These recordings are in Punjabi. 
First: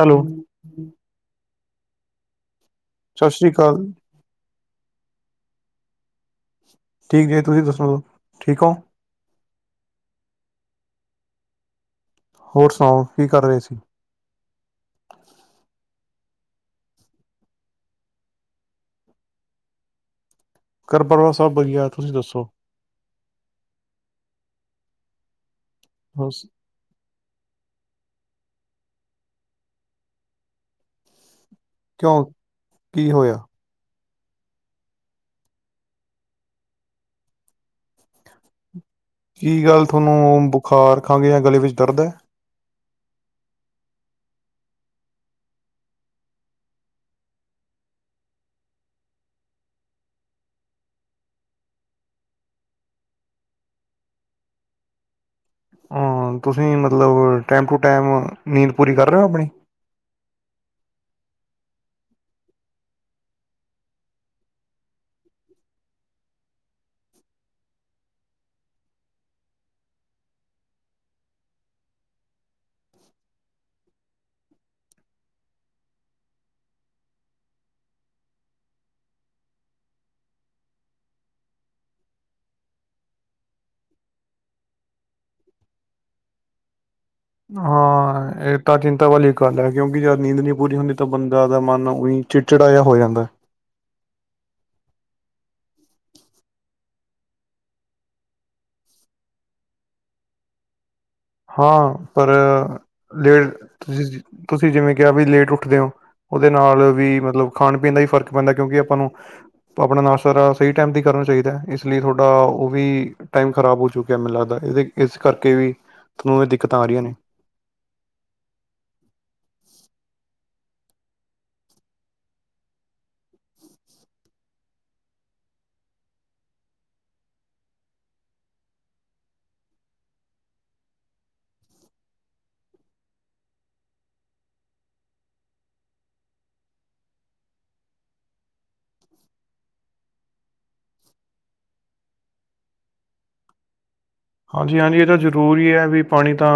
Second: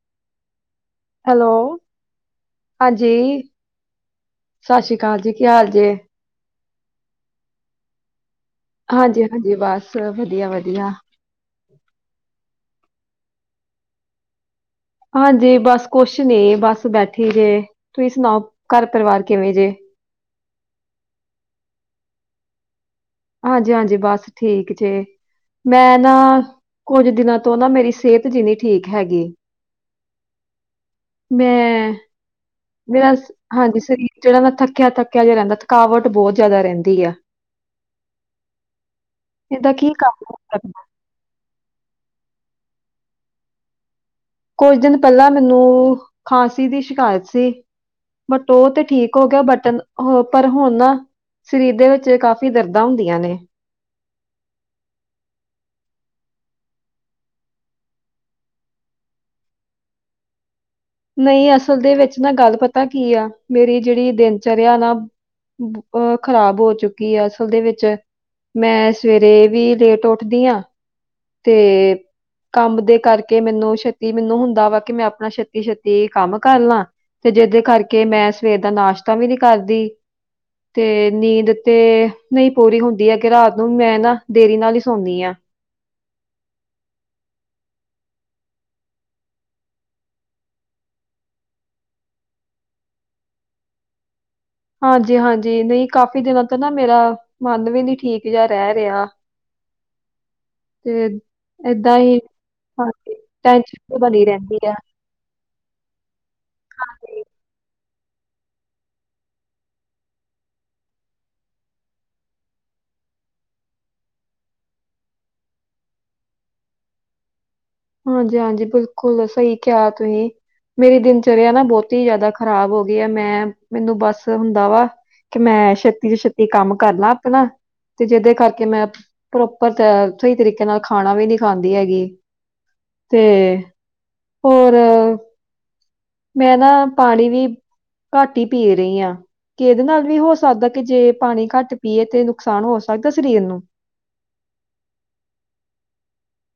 ਹੈਲੋ। ਹੈਲੋ। ਸਤਿ ਹਾਂਜੀ, ਸ੍ਰੀ ਅਕਾਲ। ਸਤਿ ਸ਼੍ਰੀ ਅਕਾਲ ਜੀ ਕੀ ਹਾਲ ਜੇ ਠੀਕ ਜੀ ਤੁਸੀਂ ਦੱਸੋ ਠੀਕ ਹੋ ਹਾਂਜੀ, ਹਾਂਜੀ ਬਸ ਵਧੀਆ, ਵਧੀਆ ਵਧੀਆ ਹੋਰ ਸੁਣਾਓ ਕੀ ਕਰ ਰਹੇ ਸੀ। ਹਾਂਜੀ ਬਸ ਕੁਛ ਨੇ ਬਸ ਬੈਠੀ ਜੇ ਤੁਸੀਂ ਸੁਣਾਓ ਘਰ ਪਰਿਵਾਰ ਕਿਵੇਂ ਜੇ ਘਰ ਪਰਿਵਾਰ ਸਭ ਵਧੀਆ ਤੁਸੀਂ ਦੱਸੋ ਹਾਂਜੀ, ਹਾਂਜੀ ਬਸ ਠੀਕ ਜੇ, ਮੈਂ ਨਾ ਬਸ ਕੁੱਝ ਦਿਨਾਂ ਤੋਂ ਨਾ ਮੇਰੀ ਸਿਹਤ ਜਿੰਨੀ ਠੀਕ ਹੈਗੀ। ਮੈਂ ਕਿਉਂ ਕੀ ਮੇਰਾ ਹੋਇਆ ਹਾਂਜੀ ਸਰੀਰ ਜਿਹੜਾ ਨਾਲ ਥੱਕਿਆ, ਥੱਕਿਆ ਜਿਹਾ ਰਹਿੰਦਾ ਥਕਾਵਟ ਬਹੁਤ ਜਿਆਦਾ ਰਹਿੰਦੀ ਹੈ। ਕੀ ਗੱਲ ਕਾਰਨ ਹੋ ਤੁਹਾਨੂੰ ਸਕਦਾ? ਬੁਖਾਰ ਖਾਂਘ ਜਾਂ ਗਲੇ ਵਿੱਚ ਦਰਦ ਹੈ। ਕੁਝ ਦਿਨ ਪਹਿਲਾਂ ਮੈਨੂੰ ਖਾਂਸੀ ਦੀ ਸ਼ਿਕਾਇਤ ਸੀ। ਬਟ ਉਹ ਤੇ ਠੀਕ ਹੋ ਗਿਆ ਬਟਨ ਪਰ ਹੁਣ ਸਰੀਰ ਦੇ ਵਿੱਚ ਕਾਫ਼ੀ ਦਰਦਾਂ ਹੁੰਦੀਆਂ ਨੇ। [inaudible] ਹੋਰ ਤੁਸੀਂ ਮਤਲਬ ਟਾਈਮ ਟੂ ਟਾਈਮ ਨੀਂਦ ਪੂਰੀ ਕਰ ਰਹੇ ਹੋ ਆਪਣੀ ਨਹੀਂ ਅਸਲ ਦੇ ਵਿੱਚ ਨਾ ਗੱਲ ਪਤਾ ਕੀ ਆ ਮੇਰੀ ਜਿਹੜੀ ਦਿਨ ਚਰਿਆ ਨਾ ਅਹ ਖ਼ਰਾਬ ਹੋ ਚੁੱਕੀ ਹੈ ਅਸਲ ਦੇ ਵਿੱਚ ਮੈਂ ਸਵੇਰੇ ਵੀ ਲੇਟ ਉੱਠਦੀ ਹਾਂ ਤੇ ਕੰਮ ਦੇ ਕਰਕੇ ਮੈਨੂੰ ਛੇਤੀ ਮੈਨੂੰ ਹੁੰਦਾ ਵਾ ਕਿ ਮੈਂ ਆਪਣਾ ਛੇਤੀ ਛੇਤੀ ਕੰਮ ਕਰ ਲਾਂ ਤੇ ਜਿਹਦੇ ਕਰਕੇ ਮੈਂ ਸਵੇਰ ਦਾ ਨਾਸ਼ਤਾ ਵੀ ਨਹੀ ਕਰਦੀ। ਤੇ ਨੀਂਦ ਤੇ ਨਹੀਂ ਪੂਰੀ ਹੁੰਦੀ ਹੈ, ਕਿ ਰਾਤ ਨੂੰ ਮੈਂ ਨਾ ਦੇਰੀ ਨਾਲ ਹੀ ਸੌਦੀ ਹਾਂ। ਹਾਂ ਇਹ ਤਾਂ ਚਿੰਤਾ ਵਾਲੀ ਗੱਲ ਹੈ ਕਿਉਂਕਿ ਜਦ ਨੀਂਦ ਨਹੀਂ ਪੂਰੀ ਹੁੰਦੀ ਤਾਂ ਬੰਦਾ ਦਾ ਮਨ ਉਹੀ ਚਿੜਚਿੜਾ ਜਿਹਾ ਹੋ ਜਾਂਦਾ ਏ। ਹਾਂਜੀ- ਹਾਂਜੀ ਨਹੀਂ ਕਾਫੀ ਦਿਨਾਂ ਤੋਂ ਨਾ ਮੇਰਾ ਮਨ ਵੀ ਨੀ ਠੀਕ ਜਿਹਾ ਰਹਿ ਰਿਹਾ। [inaudible] ਤੇ ਹਾਂ ਏਦਾਂ ਹੀ ਪਰ ਹਾਂਜੀ ਲੇਟ ਤੁ ਟੈਨਸ਼ਨ ਬਣੀ ਰਹਿੰਦੀ ਤੁਸੀਂ ਆ ਜਿਵੇਂ ਕਿਹਾ ਵੀ ਲੇਟ ਉੱਠਦੇ ਹੋ। ਉਹਦੇ ਨਾਲ ਵੀ ਮਤਲਬ ਖਾਣ ਪੀਣ ਦਾ ਹੀ ਫ਼ਰਕ ਪੈਂਦਾ ਕਿਉਂਕਿ ਆਪਾਂ ਨੂੰ ਆਪਣਾ ਨਾਸ਼ਤਾ ਸਹੀ ਟਾਈਮ ਦੀ ਕਰਨਾ ਚਾਹੀਦਾ ਹੈ, ਇਸ ਲਈ ਤੁਹਾਡਾ ਉਹ ਵੀ ਟਾਈਮ ਖਰਾਬ ਹੋ ਚੁੱਕਿਆ ਮੈਨੂੰ ਲੱਗਦਾ। ਇਹਦੇ ਇਸ ਕਰਕੇ ਵੀ ਤੁਹਾਨੂੰ ਇਹ ਦਿੱਕਤਾਂ ਆ ਰਹੀਆਂ ਨੇ। ਹਾਂਜੀ-ਹਾਂਜੀ ਬਿਲਕੁਲ ਸਹੀ ਕਿਹਾ ਤੁਸੀਂ ਮੇਰੀ ਦਿਨਚਰਿਆ ਨਾ ਬਹੁਤੀ ਹੀ ਜ਼ਿਆਦਾ ਖ਼ਰਾਬ ਹੋ ਗਈ ਆ ਮੈਂ ਮੈਨੂੰ ਬਸ ਹੁੰਦਾ ਵਾ ਕਿ ਮੈਂ ਛੇਤੀ ਤੋਂ ਛੇਤੀ ਕੰਮ ਕਰ ਲਾ ਆਪਣਾ ਤੇ ਜਿਹਦੇ ਕਰਕੇ ਮੈਂ ਪ੍ਰੋਪਰ ਅ ਸਹੀ ਤਰੀਕੇ ਨਾਲ ਖਾਣਾ ਵੀ ਨਹੀਂ ਖਾਂਦੀ ਹੈਗੀ। ਤੇ ਹੋਰ ਮੈਂ ਨਾ ਪਾਣੀ ਵੀ ਘੱਟ ਈ ਪੀ ਰਹੀ ਆ। ਕਿਹਦੇ ਨਾਲ ਵੀ ਹੋ ਸਕਦਾ ਕਿ ਜੇ ਪਾਣੀ ਘੱਟ ਪੀਏ ਤੇ ਨੁਕਸਾਨ ਹੋ ਸਕਦਾ ਸਰੀਰ ਨੂੰ ਹਾਂਜੀ -ਹਾਂਜੀ ਇਹਦਾ ਜ਼ਰੂਰੀ ਹੈ ਵੀ ਪਾਣੀ ਤਾਂ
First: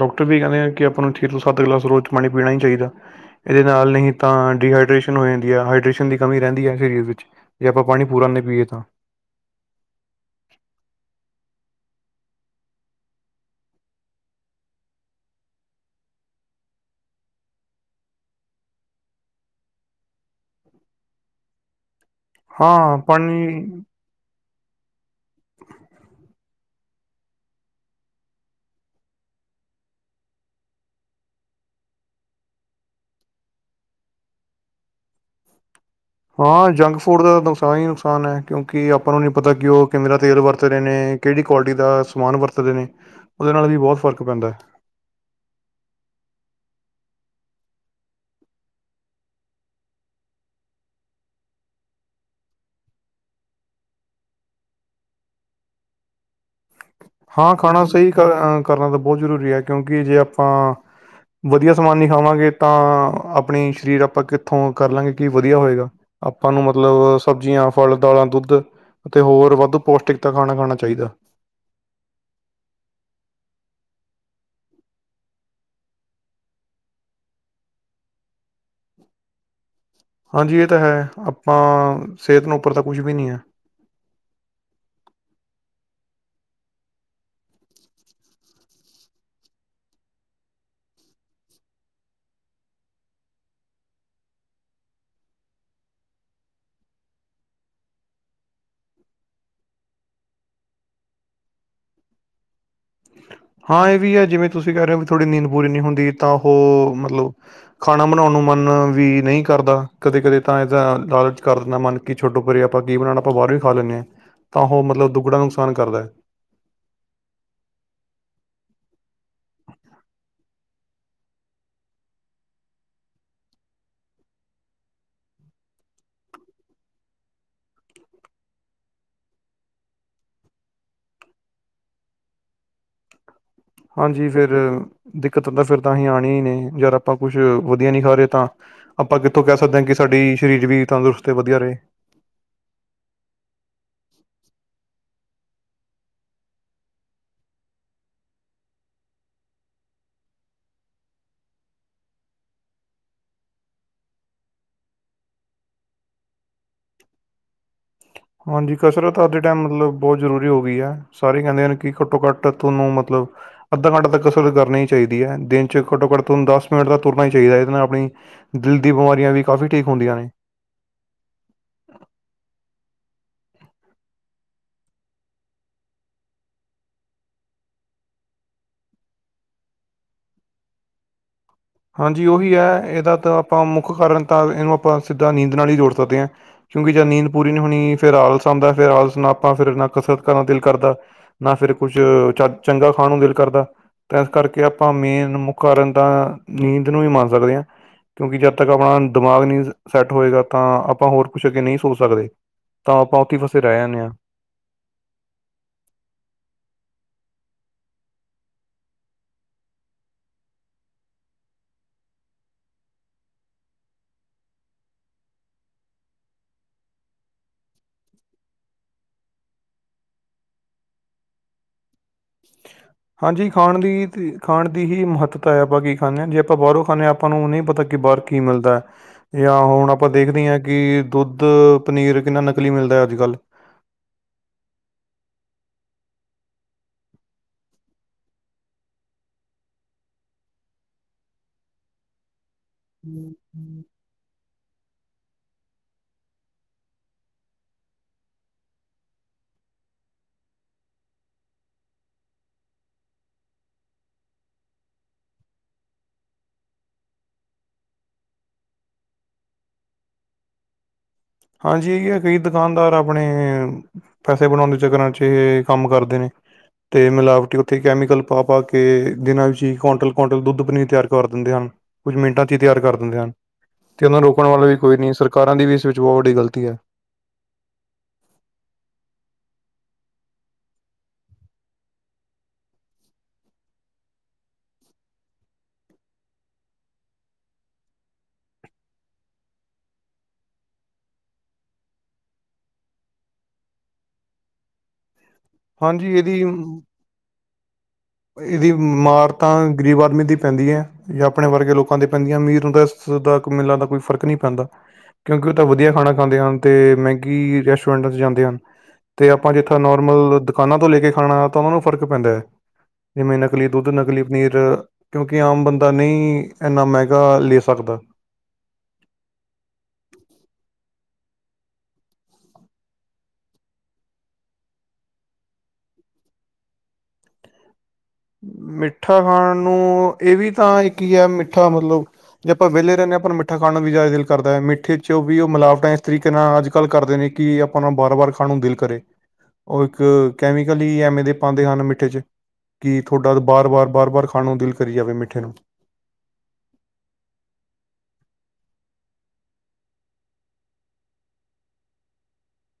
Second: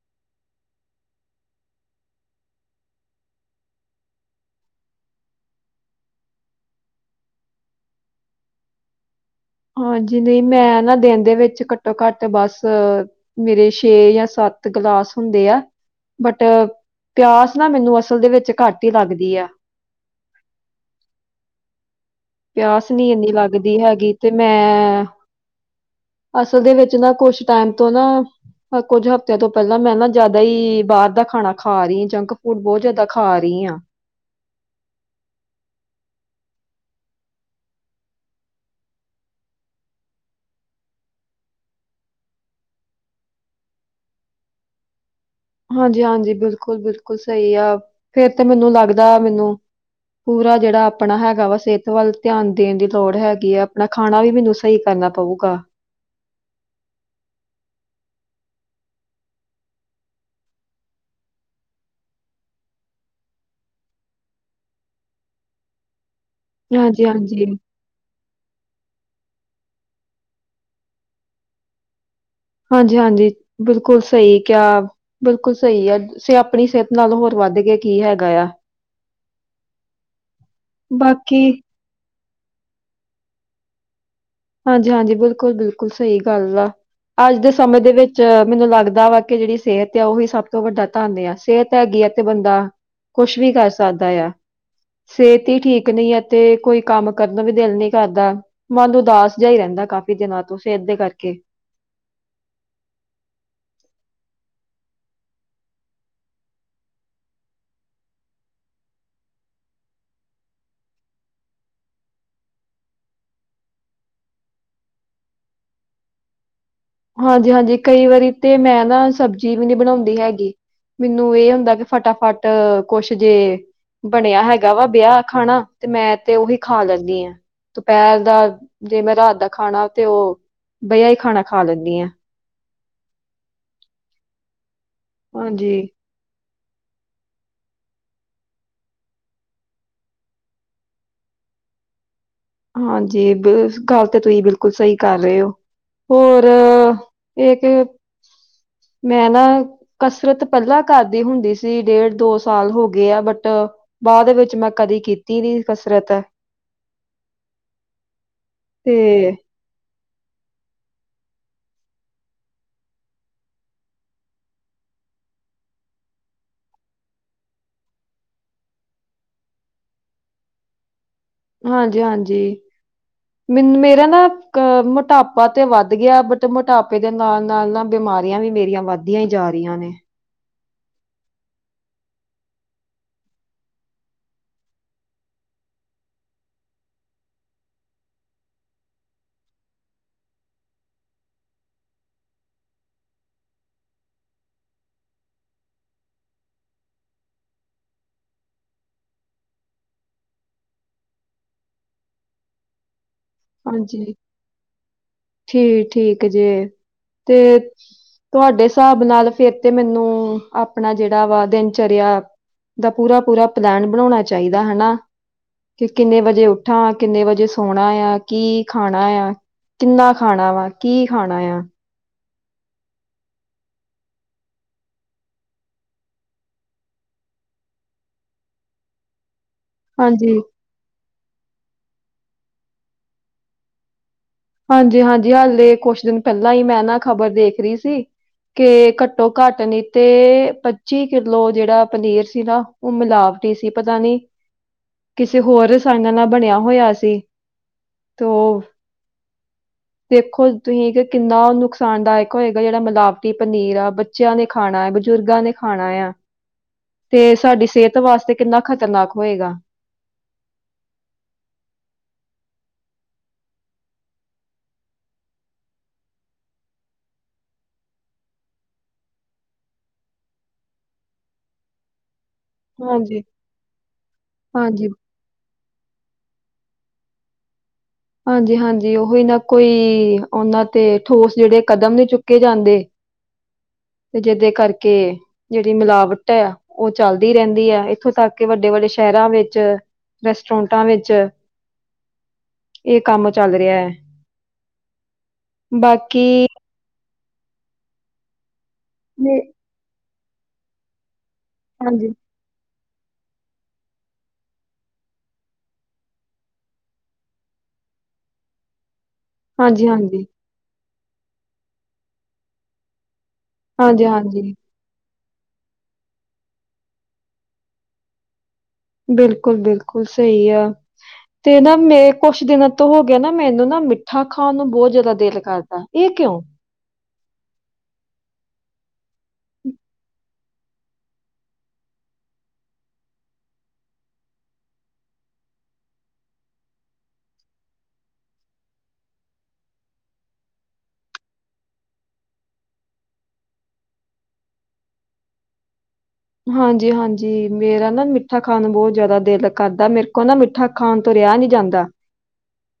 ਡਾਕਟਰ ਵੀ ਕਹਿੰਦੇ ਆ ਕਿ ਆਪਾਂ ਨੂੰ ਛੇ ਤੋ ਸੱਤ ਗਲਾਸ ਰੋਜ ਪ ਪੀਣਾ ਨਹੀਂ ਚਾਹੀਦਾ ਇਹਦੇ ਨਾਲ ਨਹੀਂ ਤਾਂ ਡੀਹਾਈਡਰੇਸ਼ਨ ਹੋ ਜਾਂਦੀ ਆ ਹਾਈਡਰੇਸ਼ਨ ਦੀ ਕਮੀ ਰਹਿੰਦੀ ਏ ਵਿ ਜੇ ਆਪਾਂ ਪਾਣੀ ਪੂੂਰਨ ਨਹੀਂ ਪੀਏ ਤਾਂ ਹਾਂਜੀ ਨਹੀਂ ਮੈਂ ਨਾ ਦਿਨ ਦੇ ਵਿੱਚ ਘੱਟੋ ਘੱਟ ਬਸ ਮੇਰੇ ਛੇ ਜਾਂ ਸੱਤ ਤੇ ਗਲਾਸ ਹੁੰਦੇ ਆ। ਬਟ ਪਿਆਸ ਨਾ ਮੈਨੂੰ ਅਸਲ ਦੇ ਵਿੱਚ ਘੱਟ ਹੀ ਲੱਗਦੀ ਆ। [inaudible] ਪਿਆਸ ਹਾਂ ਨਹੀਂ ਇਨੀ ਪਾਣੀ ਲੱਗਦੀ ਹੈਗੀ ਤੇ ਮੈਂ ਅਸਲ ਦੇ ਵਿੱਚ ਨਾ ਕੁਝ ਟਾਈਮ ਤੋਂ ਨਾ ਕੁਝ ਹਫਤਿਆਂ ਤੋਂ ਪਹਿਲਾਂ ਮੈਂ ਨਾ ਜਿਆਦਾ ਹੀ ਬਾਹਰ ਦਾ ਖਾਣਾ ਖਾ ਰਹੀ ਜਾਂਕ ਫੂਡ ਬਹੁਤ ਜਿਆਦਾ ਖਾ ਰਹੀ। ਈਹਾਂ ਹਾਂ ਯੰਗ ਫੂਡ ਦਾ ਨੁਕਸਾਨ ਹੀ ਨੁਕਸਾਨ ਹੈ ਕਿਉਂਕਿ ਆਪਾਂ ਨੂੰ ਨਹੀਂ ਪਤਾ ਕਿ ਉਹ ਕਿਵੇ ਦਾ ਤੇਲ ਵਰਤ ਰਹੇ ਨੇ। ਕਿਹੜੀ ਕੁਆਲਿਟੀ ਦਾ ਸਮਾਨ ਵਰਤਦੇ ਨੇ ਉਹਦੇ ਨਾਲ ਵੀ ਬਹੁਤ ਫਰਕ ਪੈਂਦਾ। ਹਾਂਜੀ- ਹਾਂਜੀ ਬਿਲਕੁਲ ਬਿਲਕੁਲ ਸਹੀ ਆ ਫਿਰ ਤੇ ਮੈਨੂੰ ਲੱਗਦਾ ਮੈਨੂੰ ਪੂਰਾ ਜਿਹੜਾ ਆਪਣਾ ਹੈਗਾ ਸਿਹਤ ਵੱਲ ਧਿਆਨ ਦੇਣ ਦੀ ਲੋੜ ਹੈਗੀ ਹ ਆਪਣਾ ਖਾਣਾ ਵੀ ਮੈਨੂੰ ਸਹੀ ਕਰ ਕਰਨਾ ਪਊਗਾ। ਹਾਂ ਖਾਣਾ ਸਹੀ ਕਰਨਾ ਤਾਂ ਬਹੁਤ ਜਰੂਰੀ ਹ ਕਿਉਂਕਿ ਜੇ ਆਪਾਂ ਵਧੀਆ ਸਮਾਨ ਨਹੀਂ ਖਾਵਾਂਗੇ ਤਾਂ ਆਪਣੀ ਸਰੀਰ ਆਪਾਂ ਕਿੱਥੋਂ ਕਰ ਲਾਂਗੇ ਕੀ ਵਧੀਆ ਹੋਏਗਾ। ਆਪਾਂ ਨੂੰ ਹਾਂਜੀ ਮਤਲਬ ਹਾਂਜੀ ਸਬਜ਼ੀਆਂ ਫਲ ਦਾਲਾਂ ਦੁੱਧ ਅਤੇ ਹੋਰ ਬੁੱਧ ਪੋਸਟਿਕ ਤਾਂ ਖਾਣਾ ਖਾਣਾ ਚਾਹੀਦਾ। ਹਾਂਜੀ -ਹਾਂਜੀ ਬਿਲਕੁਲ ਸਹੀ ਕਿਹਾ ਬਿਲਕੁਲ ਸਹੀ ਆ ਸੇ ਆਪਣੀ ਸਿਹਤ ਨਾਲ ਹੋਰ ਵੱਧ ਗਏ ਕੀ ਹੈਗਾ ਆ। ਹਾਂਜੀ ਇਹ ਤਾਂ ਹੈ ਬਾਕੀ ਆਪਾਂ ਸਿਹਤ ਨੂੰ ਉੱਪਰ ਤੱਕ ਕੁਝ ਵੀ ਨਹੀਂ ਆ ਹਾਂਜੀ ਹਾਂਜੀ ਬਿਲਕੁਲ ਬਿਲਕੁਲ ਸਹੀ ਗੱਲ ਆ। ਅੱਜ ਦੇ ਸਮੇਂ ਦੇ ਵਿੱਚ ਮੈਨੂੰ ਲੱਗਦਾ ਵਾ ਕਿ ਜਿਹੜੀ ਸਿਹਤ ਆ ਉਹ ਵੀ ਸਭ ਤੋਂ ਵੱਡਾ ਧਨ ਆ ਸਿਹਤ ਹੈ। ਤੇ ਬੰਦਾ-ਕੁਛ ਵੀ ਕਰ ਸਕਦਾ ਆ। ਸਿਹਤ ਠੀਕ ਨਹੀਂ ਅਤੇ ਕੋਈ ਕੰਮ ਕਰਨ ਵੀ ਦਿਲ ਨਹੀਂ ਕਰਦਾ ਮਨ ਉਦਾਸ। ਜਿਹਾ ਹੀ ਰਹਿੰਦਾ ਕਾਫੀ ਦਿਨਾਂ ਤੋਂ ਫਿਰ ਅੱਧੇ ਕਰਕੇ ਹੂੰ,,, ਹਾਂ ਇਹ ਵੀ ਆ ਜਿਵੇਂ ਤੁਸੀਂ ਕਹਿ ਰਹੇ ਹੋ ਥੋੜੀ ਨੀਂਦ ਪੂਰੀ ਨਹੀਂ ਹੁੰਦੀ ਤਾਂ ਉਹ ਮਤਲਬ ਖਾਣਾ ਬਣਾਉਣ ਨੂੰ। ਵੀ ਨਹੀਂ ਕਰਦਾ ਕਦੇ ਕਦੇ ਤਾਂ ਇਹਦਾ ਲਾਲਚ ਕਰ ਦਿੰਦਾ ਮਨ ਕੀ ਛੱਡੋ ਪਰੇ ਆਪਾਂ ਕੀ ਬਣਾਉਣਾ ਆਪਾਂ ਬਾਰੇ। ਖਾ ਲੈਦੇ ਆ ਤਾਂ ਉਹ ਮਤਲਬ ਦੁਗਣਾ ਨੁਕਸਾਨ ਕਰਦਾ। ਹਾਂਜੀ ਹਾਂਜੀ ਕਈ ਵਾਰੀ ਤੇ ਮੈਂ ਨਾ ਸਬਜੀ ਵੀ ਨਹੀਂ ਬਣਾਉਂਦੀ ਹੈਗੀ ਮੈਨੂੰ ਇਹ ਹੁੰਦਾ ਕਿ ਫਟਾਫਟ ਕੁਛ ਜੇ ਬਣਿਆ ਹੈਗਾ ਬੇਹਿਆ ਖਾਣਾ ਤੇ ਮੈਂ ਤੇ ਉਹੀ ਖਾ ਲੈਦੀ ਆ ਦੁਪਹਿਰ ਦਾ ਜੇ ਮੈਂ ਰਾਤ ਦਾ ਖਾਣਾ ਤੇ ਉਹ ਬ ਖਾਣਾ। ਖਾ ਲੈਂਦੀ ਹਾਂ। ਹਾਂਜੀ ਫਿਰ ਦਿੱਕਤ ਹੁੰਦਾ ਫਿਰ ਹਾਂਜੀ ਤਾਂ ਅਸੀਂ ਆਣੀ ਨੇ ਯਾਰ ਆਪਾਂ ਕੁਝ ਉਹਦੀਆਂ ਨਹੀਂ ਖਾ ਰਹੇ ਤਾਂ ਆਪਾਂ ਕਿੱਥੋਂ ਕਹਿ ਸਕਦੇ ਆ ਕਿ ਸਾਡੀ ਸਰੀਰ ਵੀ ਤੰਦਰੁਸਤ ਤੇ ਵਧੀਆ ਰਹੇ। [inaudible] ਹਾਂਜੀ ਇਸ ਗੱਲ ਤੇ ਤੁਸੀਂ ਬਿਲਕੁਲ ਸਹੀ ਕਰ ਰਹੇ ਹੋ। ਹੋਰ-ਇਹ ਮੈਂ ਨਾ ਕਸਰਤ ਪਹਿਲਾਂ ਕਰਦੀ ਹੁੰਦੀ ਸੀ ਡੇਢ ਦੋ ਸਾਲ ਹੋ ਗਏ ਆ ਬਟ ਬਾਅਦ ਦੇ ਵਿੱਚ ਮੈਂ ਕਦੀ ਕੀਤੀ ਨਹੀਂ ਕਸਰਤ ਹਾਂਜੀ ਕਸਰਤ ਤੇ ਆਦੀ ਟਾਈਮ ਮਤਲਬ ਉਹ ਜਰੂਰੀ ਹੋ ਗਈ ਆ ਸਾਰੇ ਕਹਿੰਦੇ ਕੀ ਘੱਟੋ ਘੱਟ ਤੁਹਾਨੂੰ ਮਤਲਬ ਅੱਧਾ ਘੰਟਾ ਤੱਕ ਅਸਰ ਕਰਨਾ ਹੀ ਚਾਹੀਦਾ। ਦਿਨ ਚ ਘੱਟੋ ਘੱਟ ਤੁਹਾਨੂੰ ਦਸ਼ ਮਿੰਟ ਦਾ ਤੁਰਨਾ ਹੀ ਚਾਹੀਦਾ ਇਹਦੇ ਨਾਲ ਆਪਣੀ ਦਿਲ ਦੀ ਬਿਮਾਰੀਆਂ ਦੀ ਕਾਫੀ ਠੀਕ ਹੁੰਦੀ। [unintelligible] ਹਾਂਜੀ- ਹਾਂਜੀ। ਮੈਨੂੰ ਮੇਰਾ ਨਾ ਅਹ ਮੋਟਾਪਾ ਤੇ ਵੱਧ ਗਿਆ। ਬਟ ਮੋਟਾਪੇ ਦੇ ਨਾਲ- ਨਾਲ ਨਾ ਬਿਮ ਆਰੀਆਂ ਵੀ ਮੇਰੀਆਂ ਵੱਧਦੀਆਂ ੲ ਜਾ ਰੀਆਂ ਨੇ। ਹਾਂਜੀ ਉਹੀ ਹੈ ।ਇਹਦਾ ਤਾਂ ਆਪਾਂ ਮੁੱਖ ਕਾਰਨ ਤਾਂ ਇਹਨੂੰ ਆਪਾਂ ਸਿੱਧਾ ਨੀਂਦ ਨਾਲ ਹੀ ਜੋੜ ਸਕਦੇ ਹਾਂ। ਕਿਉਂਕਿ ਜਦ ਨੀਂਦ ਪੂਰੀ ਨੀ ਹੋਣੀ ਫਿਰ ਆਲਸ ਆਂਦਾ ਫਿਰ ਆਲਸ ਨਾ ਆਪਾਂ ਫਿਰ ਨਾ ਕਸਰਤ ਕਰਨ ਦਿਲ ਕਰਦਾ। ਨਾ ਫਿਰ ਫ ਕੁਛ ਚਗ ਚੰਗਾ ਖਾਣ ਨੂੰ ਦਿਲ ਕਰਦਾ ਤਾਂ ਇਸ ਕਰਕੇ ਆਪਾਂ ਮੇਨ ਮੁੱਖ ਕਾਰਨ ਤਾਂ ਨੀਂਦ ਨੂੰ ਈ ਮਨ ਸਕਦੇ ਹਾਂ। ਕਿਉਂਕਿ ਜਦ ਤੱਕ ਆਪਣਾ ਦਿਮਾਗ ਨਹੀਂ ਸੈੱਟ ਹੋਏਗਾ ਤਾਂ ਆਪਾਂ ਹੋਰ ਕੁਛ ਅੱਗੇ ਨਹੀਂ ਸੋਚ ਸਕਦੇ। ਤਾਂ ਆਪਾਂ ਉੱਥੇ ਫਸੇ ਰਹਿ ਜਾਂਦੇ ਹਾਂਜੀ ਹਾਂ। ਠੀਕ- ਠੀਕ ਜੇ ਤੇ ਤੁਹਾਡੇ ਸਾਬ ਨਾਲ ਫੇਰ ਤੇ ਮੈਨੂੰ ਆਪਣਾ ਜਿਹੜਾ ਵਾ ਦਿਨਚਰਿਆ ਦਾ ਪੂਰਾ- ਪੂਰਾ ਪਲੈਨ ਬਣਾਉਣਾ ਚਾਹੀਦਾ ਹਨਾ। ਕਿ ਕਿੰਨੇ ਵਜੇ ਉੱਠਾ, ਕਿੰਨੇ ਵਜੇ ਸੋਣਾ ਆ। ਕੀ ਖਾਣਾ ਐ, ਕਿੰਨਾ ਖਾਣਾ ਵਾ, ਕੀ ਖਾਣਾ ਆ। ਹਾਂਜੀ ਖਾਣ ਦੀ ਤੀ ਖਾਣ ਦੀ ਹੀ ਮਹੱਤਤਾ ਹੈ ਆਪਾਂ ਕੀ ਖਾਂਨੇ ਆ ਜੇ ਆਪਾਂ ਬਾਹਰੋਂ ਖਾਂਨੇ ਆ ਆਪਾਂ ਨੂੰ ਨਹੀਂ ਪਤਾ ਕਿ ਕਿ ਬਾਹਰ ਕੀ ਮਿਲਦੈ ਯਾ ਹੁਣ ਆਪਾਂ ਹਾਂਜੀ ਦੇਖਦੇ ਹਾਂ ਕਿ ਦੁੱਧ, ਪਨੀਰ ਕਿੰਨਾ ਨਕਲੀ ਮਿਲਦਾ ਅੱਜ ਕਲ। ਹਾਂਜੀ- ਹਾਂਜੀ ਹਾਲੇ ਕੁਛ ਦਿਨ ਪਹਿਲਾਂ ਹੀ ਮੈਂ ਨਾ ਖ਼ਬਰ ਦੇਖ ਰਹੀ ਸੀ ਕੇ ਘੱਟੋ- ਘੱਟ ਨੀ ਤੇ ਪੱਚੀ ਕਿਲੋ ਜਿਹੜਾ ਪਨੀਰ ਸੀ ਨਾ ਉਹ ਮਿਲਾਵਟੀ ਸੀ ਪਤਾ ਨੀ ਕਿਸੇ ਹੋਰ ਰਸਾਇਣਾ ਨਾਲ ਬਣਿਆ ਹੋਇਆ ਸੀ ਤੋ [unintelligible] ਦੇਖੋ ਤੁਹੀ ਕਿ ਕਿੰਨਾ ਨੁਕਸਾਨ ਦਾਇਕ ਹੋਏਗਾ ਜਿਹੜਾ ਮਿਲਾਵਟੀ ਪਨੀਰ ਆ ਬੱਚਿਆਂ ਨੇ ਖਾਣਾ ਐ। ਬਜ਼ੁਰਗਾਂ ਨੇ ਖਾਣਾ ਯਾ। ਤੇ ਸਾਡੀ ਸਿਹਤ ਵਾਸਤੇ ਕਿੰਨਾ ਖ਼ਤਰਨਾਕ ਹੋਏਗਾ। [unintelligible] ਹਾਂਜੀ ਏਹੀ ਆ ਕਈ ਦੁਕਾਨਦਾਰ ਆਪਣੇ ਪੈਸੇ ਬਣਾਉਣ ਦੇ ਚੱਕਰਾਂ ਚ ਇਹ ਕੰਮ ਕਰਦੇ ਨੇ। ਤੇ ਮਿਲਾਵਟੀ ਉੱਥੇ ਕੈਮੀਕਲ ਪਾ- ਪਾ ਕੇ ਦਿਨਾਂ ਵਿੱਚ ਹੀ ਕੁਆਂਟਲ -ਕੁਆਂਟਲ ਦੁੱਧ ਪਨੀਰ ਤਿਆਰ ਕਰ ਦਿੰਦੇ ਹਨ। ਕੁੱਝ ਮਿੰਟਾਂ ਚ ਹੀ ਤਿਆਰ ਕਰ ਦਿੰਦੇ ਹਾਂਜੀ ਹਨ ਤੇ ੳਨਹਾ ਰੋਕਣ ਵਾਲਾ ਵੀ ਹਾਂਜੀ ਕੋਈ ਨੀ। ਸਰਕਾਰਾਂ ਦੀ ਵੀ ਇਸ ਵਿੱਚ ਥੋਡੀ ਗ਼ਲਤੀ ਐ । ਹਾਂਜੀ -ਹਾਂਜੀ ਉਹੀ ਨਾ ਕੋਈ ਔਨਾ ਤੇ ਠੋਸ ਜਿਹੜੇ ਕਦਮ ਨੀ ਚੁੱਕੇ ਜਾਂਦੇ। ਤੇ ਜਿਦੇ ਕਰਕੇ ਜਿਹੜੀ ਮਿਲਾਵਟ ਹੈ, ਉਹ ਚੱਲਦੀ ਰਹਿੰਦੀ ਹੈ ਇੱਥੋਂ ਤੱਕ ਕਿ ਵੱਡੇ ਵੱਡੇ ਸ਼ਹਿਰਾਂ ਵਿੱਚ ਰੈਸਟਰੈਂਟਾਂ ਵਿੱਚ ਇਹ ਕੰਮ ਚੱਲ ਰਿਹਾ ਏ । ਹਾਂਜੀ ਇਹਦੀ ਇਹਦੀ ਮਾਰ ਨੇ- ਤਾਂ ਗਰੀਬ ਆਦਮੀ ਦੀ ਪੈਂਦੀ ਹੈ ਜਾਂ ਆਪਣੇ ਵਰਗੇ ਲੋਕਾਂ ਤੇ ਹਾਂਜੀ ਪੈਂਦੀ ਐ। ਅਮੀਰ ਨੂੰ ਤੇ ਦੋ ਦਾ ਕ ਮੇਲਾਂ ਦਾ ਕੋਈ ਫ਼ਰਕ ਨਹੀਂ ਪੈਂਦਾ। ਕਿਉਂਕਿ ਉਹ ਤਾਂ ਵਧੀਆ ਖਾਣਾ ਖਾਂਦੇ ਹਨ ਤੇ ਮਹਿੰਗੀ ਰੈਸਟੋਰੈਂਟਾਂ 'ਚ ਜਾਂਦੇ ਹਨ। ਤੇ ਆਪਾਂ ਜਿੱਥੋਂ ਹਾਂਜੀ ਹਾਂਜੀ ਨੋਰਮਲ ਦੁਕਾਨਾਂ ਤੋਂ ਲੈ ਕੇ ਖਾਣਾ ਤਾਂ ਉਹ ਨੂੰ ਫ਼ਰਕ ਪੈਂਦੈ। ਜਿਵੇਂ ਨਕਲੀ ਦੁੱਧ, ਹਾਂਜੀ ਨਕਲੀ ਪਨੀਰ,, ਹਾਂਜੀ ਕਿਉਂਕਿ ਆਮ ਬੰਦਾ ਨਈ ਇੰਨਾ ਮਹਿੰਗਾ ਲੇ ਸਕਦਾ। ਬਿਲਕੁਲ- ਬਿਲਕੁਲ ਸਹੀ ਆ । ਤੇ ਨਾ ਮੇ ਕੁਸ਼ ਦਿਨਾਂ ਤੋਂ ਹੋ ਗਿਆ ਨਾ ਮੈਨੂੰ ਨਾ ਮਿੱਠਾ ਖਾਣ ਨੂੰ ਬਹੁਤ ਜਾਦਾ ਦਿਲ ਕਰਦਾ। ਇਹ ਕਿਉ। ਮਿੱਠਾ ਖਾਣ ਨੂੰ ਇਹ ਵੀ ਤਾਂ ਇਕ ਹੀ ਹੈ ਮਿੱਠਾ ਮਤਲਬ ਜੇ ਆਪਾਂ ਵਿਹਲੇ ਰਹਿਨੇ। ਆਪਾਂ ਨੂੰ ਮਿੱਠਾ ਖਾਣਾ ਵੀ ਜ਼ਿਆ ਦਿਲ ਕਰਦਾ ਹੈ ।ਮਿੱਠੇ ਚ ਵੀ ਉਹ ਮਿਲਾਵਟਾਂ ਇਸ ਤਰੀਕੇ ਨਾਲ ਅੱਜ ਕੱਲ ਕਰਦੇ ਨੇ ਕਿ ਆਪਾਂ ਨੂੰ ਬਾਰਾਂ ਵਾਰ ਖਾਣ ਨੂੰ ਦਿਲ ਕਰੇ ਉਹ ਇੱਕ ਕੈਮੀਕਲ ਹੀ ਐਵੇਂ ਦੇ ਪਾਂਦੇ ਹਨ ਮਿੱਠੇ ਚ ਕਿ ਤੁਹਾਡਾ ਵਾਰ- ਵਾਰ, ਵਾਰ -ਵਾਰ ਖਾਣ ਨੂੰ ਦਿਲ ਕਰੀ ਜਾਵੇ ਮਿੱਠੇ ਨੂੰ। ਹਾਂਜੀ- ਹਾਂਜੀ ਮੇਰਾ ਨਾ ਮਿੱਠਾ ਖਾਣ ਬਹੁਤ ਜ਼ਿਆਦਾ ਦਿਲ ਕਰਦਾ ਮੇਰੇ ਕੋ ਨਾ ਮਿੱਠਾ ਖਾਣ ਤੋਂ ਰਿਆ ਰਿਹਾ ਨੀ ਜਾਂਦਾ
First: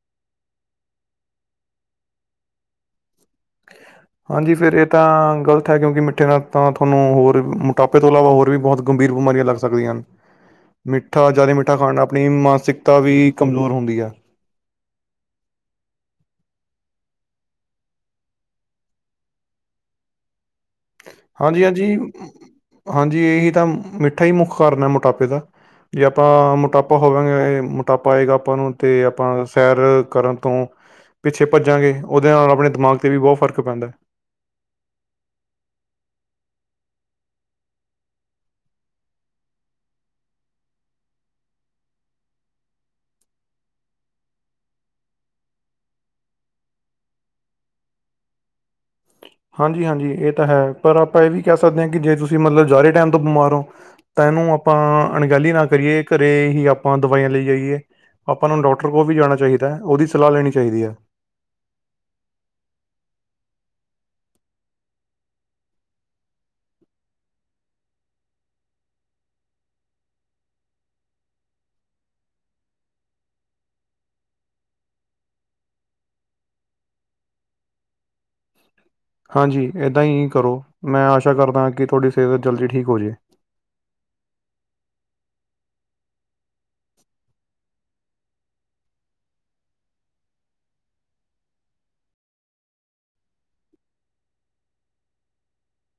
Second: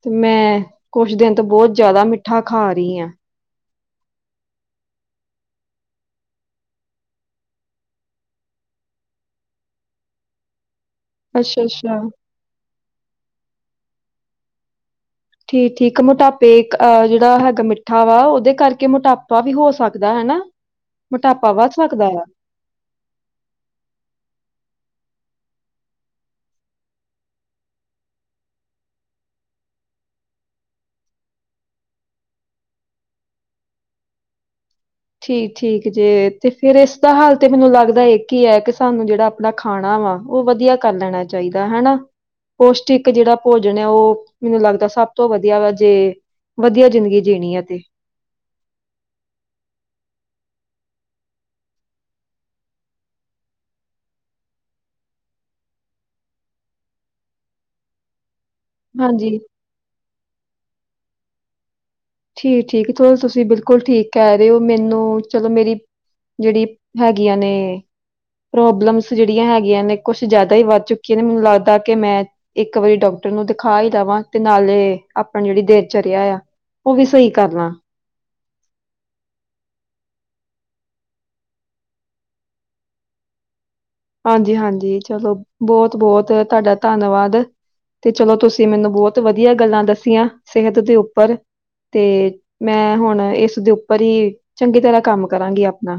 ਤੇ ਮੈਂ ਕੁਛ ਦਿਨ ਤੋਂ ਬਹੁਤ ਜ਼ਿਆਦਾ ਮਿੱਠਾ ਖਾ ਰੀ ਆਂ [unintelligible] ਹਾਂਜੀ ਫਿਰ ਇਹ ਤਾਂ ਗ਼ਲਤ ਹੈ ਕਿਉਂਕਿ ਮਿੱਠੇ ਨਾਲ ਤਾਂ ਤੁਹਾਨੂੰ ਹੋਰ ਮੋਟਾਪੇ ਤੋਂ ਇਲਾਵਾ ਹੋਰ ਵੀ ਬਹੁਤ ਗੰਭੀਰ ਬਿਮਾਰੀਆਂ ਲੱਗ ਸਕਦੀਆਂ ਹਨ ਮਿੱਠਾ ਜ਼ਿਆਦਾ ਅੱਛਾ ਮਿੱਠਾ ਖਾਣ ਅੱਛਾ ਨਾਲ ਆਪਣੀ ਮਾਨਸਿਕਤਾ ਵੀ ਕਮਜ਼ੋਰ ਹੁੰਦੀ ਆ ਠੀਕ ਠੀਕ ਮੋਟਾਪੇ ਜਿਹੜਾ ਹੈਗਾ ਮਿੱਠਾ ਵਾ ਉਹਦੇ ਕਰਕੇ ਮੋਟਾਪਾ ਵੀ ਹੋ ਸਕਦਾ ਹਨਾ ਹਾਂਜੀ ਹਾਂਜੀ ਹਾਂਜੀ ਇਹੀ ਤਾਂ ਮਿੱਠਾ ਹੀ ਮੁੱਖ ਕਾਰਨ ਹੈ ਮੋਟਾਪੇ ਦਾ ਜੇ ਆਪਾਂ ਮੋਟਾਪਾ ਹੋਵਾਂਗੇ ਮੋਟਾਪਾ ਆਏਗਾ ਆਪਾਂ ਨੂੰ ਤੇ ਆਪਾਂ ਸੈਰ ਕਰਨ ਤੋਂ ਪਿੱਛੇ ਭੱਜਾਂਗੇ ਉਹਦੇ ਨਾਲ ਆਪਣੇ ਦਿਮਾਗ ਤੇ ਵੀ ਬਹੁਤ ਫ਼ਰਕ ਪੈਂਦਾ ਹੈ ਠੀ ਠੀਕ ਜੇ ਤੇ ਫੇਰ ਇਸਦਾ ਹਾਲ ਤੇ ਮੈਨੂੰ ਲੱਗਦਾ ਇੱਕ ਹੀ ਹੈ ਕਿ ਸਾਨੂੰ ਜਿਹੜਾ ਆਪਣਾ ਖਾਣਾ ਵਾ ਉਹ ਵਧੀਆ ਕਰ ਲੈਣਾ ਚਾਹੀਦਾ ਹਨਾ ਪੌਸ਼ਟਿਕ ਜਿਹੜਾ ਭੋਜਨ ਹੈ ਉਹ ਮੈਨੂੰ ਲੱਗਦਾ ਸਭ ਤੋਂ ਵਧੀਆ ਵਾ ਜੇ ਵਧੀਆ ਜ਼ਿੰਦਗੀ ਜੀਣੀ ਅ ਤੇ [unintelligible] ਹਾਂਜੀ ਹਾਂਜੀ ਇਹ ਤਾਂ ਹੈ ਪਰ ਆਪਾਂ ਇਹ ਵੀ ਕਹਿ ਸਕਦੇ ਹਾਂ ਕਿ ਜੇ ਤੁਸੀਂ ਮਤਲਬ ਜ਼ਦਾ ਟਾਈਮ ਤੋਂ ਬਿਮਾਰ ਹੋ ਤਾਂ ਇਹਨੂੰ ਆਪਾਂ ਅਣਗਹਿਲੀ ਨਾ ਕਰੀਏ ਘਰੇ ਹੀ ਆਪਾਂ ਦਵਾਈਆਂ ਲਈ ਜਾਈਏ ਆਪਾਂ ਨੂੰ ਡਾਕਟਰ ਕੋਲ ਵੀ ਜਾਣਾ ਹਾਂਜੀ ਚਾਹੀਦਾ ਉਹਦੀ ਸਲਾਹ ਲੈਣੀ ਚਾਹੀਦੀ ਐ ਠੀਕ ਠੀਕ ਚ ਤੁਸੀਂ ਬਿਲਕੁਲ ਠੀਕ ਕਹਿ ਰਹੇ ਹੋ ਮੈਨੂੰ ਚਲੋ ਮੇਰੀ ਜਿਹੜੀ ਹੈਗੀਆਂ ਨੇ ਪ੍ਰੋਬਲਮਸ ਜਿਹੜੀਆਂ ਹੈਗੀਆਂ ਨੇ ਕੁਛ ਜਿਆਦਾ ਹੀ ਵੱਧ ਚੁੱਕੀਆਂ ਨੇ ਮੈਨੂੰ ਲੱਗਦਾ ਕਿ ਮੈਂ ਇੱਕ ਵਾਰੀ ਡਾਕ ਨੂੰ ਦਿਖਾ ਹੀ ਦੇਵਾਂ ਤੇ ਨਾਲੇ ਆਪਣਾ ਜਿਹੜੀ ਦੇਨਚਰਿਆ ਆ ਉਹ ਵੀ ਸਹੀ ਕਰ ਨਾ ਹਾਂਜੀ ਇੱਦਾਂ ਹੀ ਕਰੋ ਮੈਂ ਆਸ਼ਾ ਕਰਦਾਾਂ ਕਿ ਤੁਹਾਡੀ ਸਿਹਤ ਜਲਦੀ ਠੀਕ ਹੋ ਜਾਵੇ ਹਾਂਜੀ ਹਾਂਜੀ ਚਲੋ ਬਹੁਤ ਬਹੁਤ ਤੁਹਾਡਾ ਧੰਨਵਾਦ ਤੇ ਚਲੋ ਤੁਸੀਂ ਮੈਨੂੰ ਬਹੁਤ ਵਧੀਆ ਗੱਲਾਂ ਦੱਸੀਆਂ ਸਿਹਤ ਦੇ ਉੱਪਰ ਤੇ ਮੈਂ ਹੁਣ ਇਸਦੇ ਉੱਪਰ ਹੀ ਚੰਗੀ ਤਰ੍ਹਾਂ ਕੰਮ ਕਰਾਂਗੀ ਆਪਣਾ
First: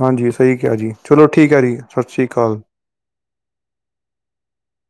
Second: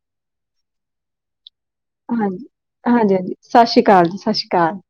ਹਾਂਜੀ ਸਹੀ ਕਿਹਾ ਜੀ ਚਲੋ ਠੀਕ ਹੈ ਜੀ ਸਤਿ ਸ਼੍ਰੀ ਹਾਂਜੀ ਅਕਾਲ ਹਾਂਜੀ ਹਾਂਜੀ ਸਤਿ ਸ਼੍ਰੀ ਅਕਾਲ ਜੀ ਸਤਿ ਸ਼੍ਰੀ ਅਕਾਲ ਕਾ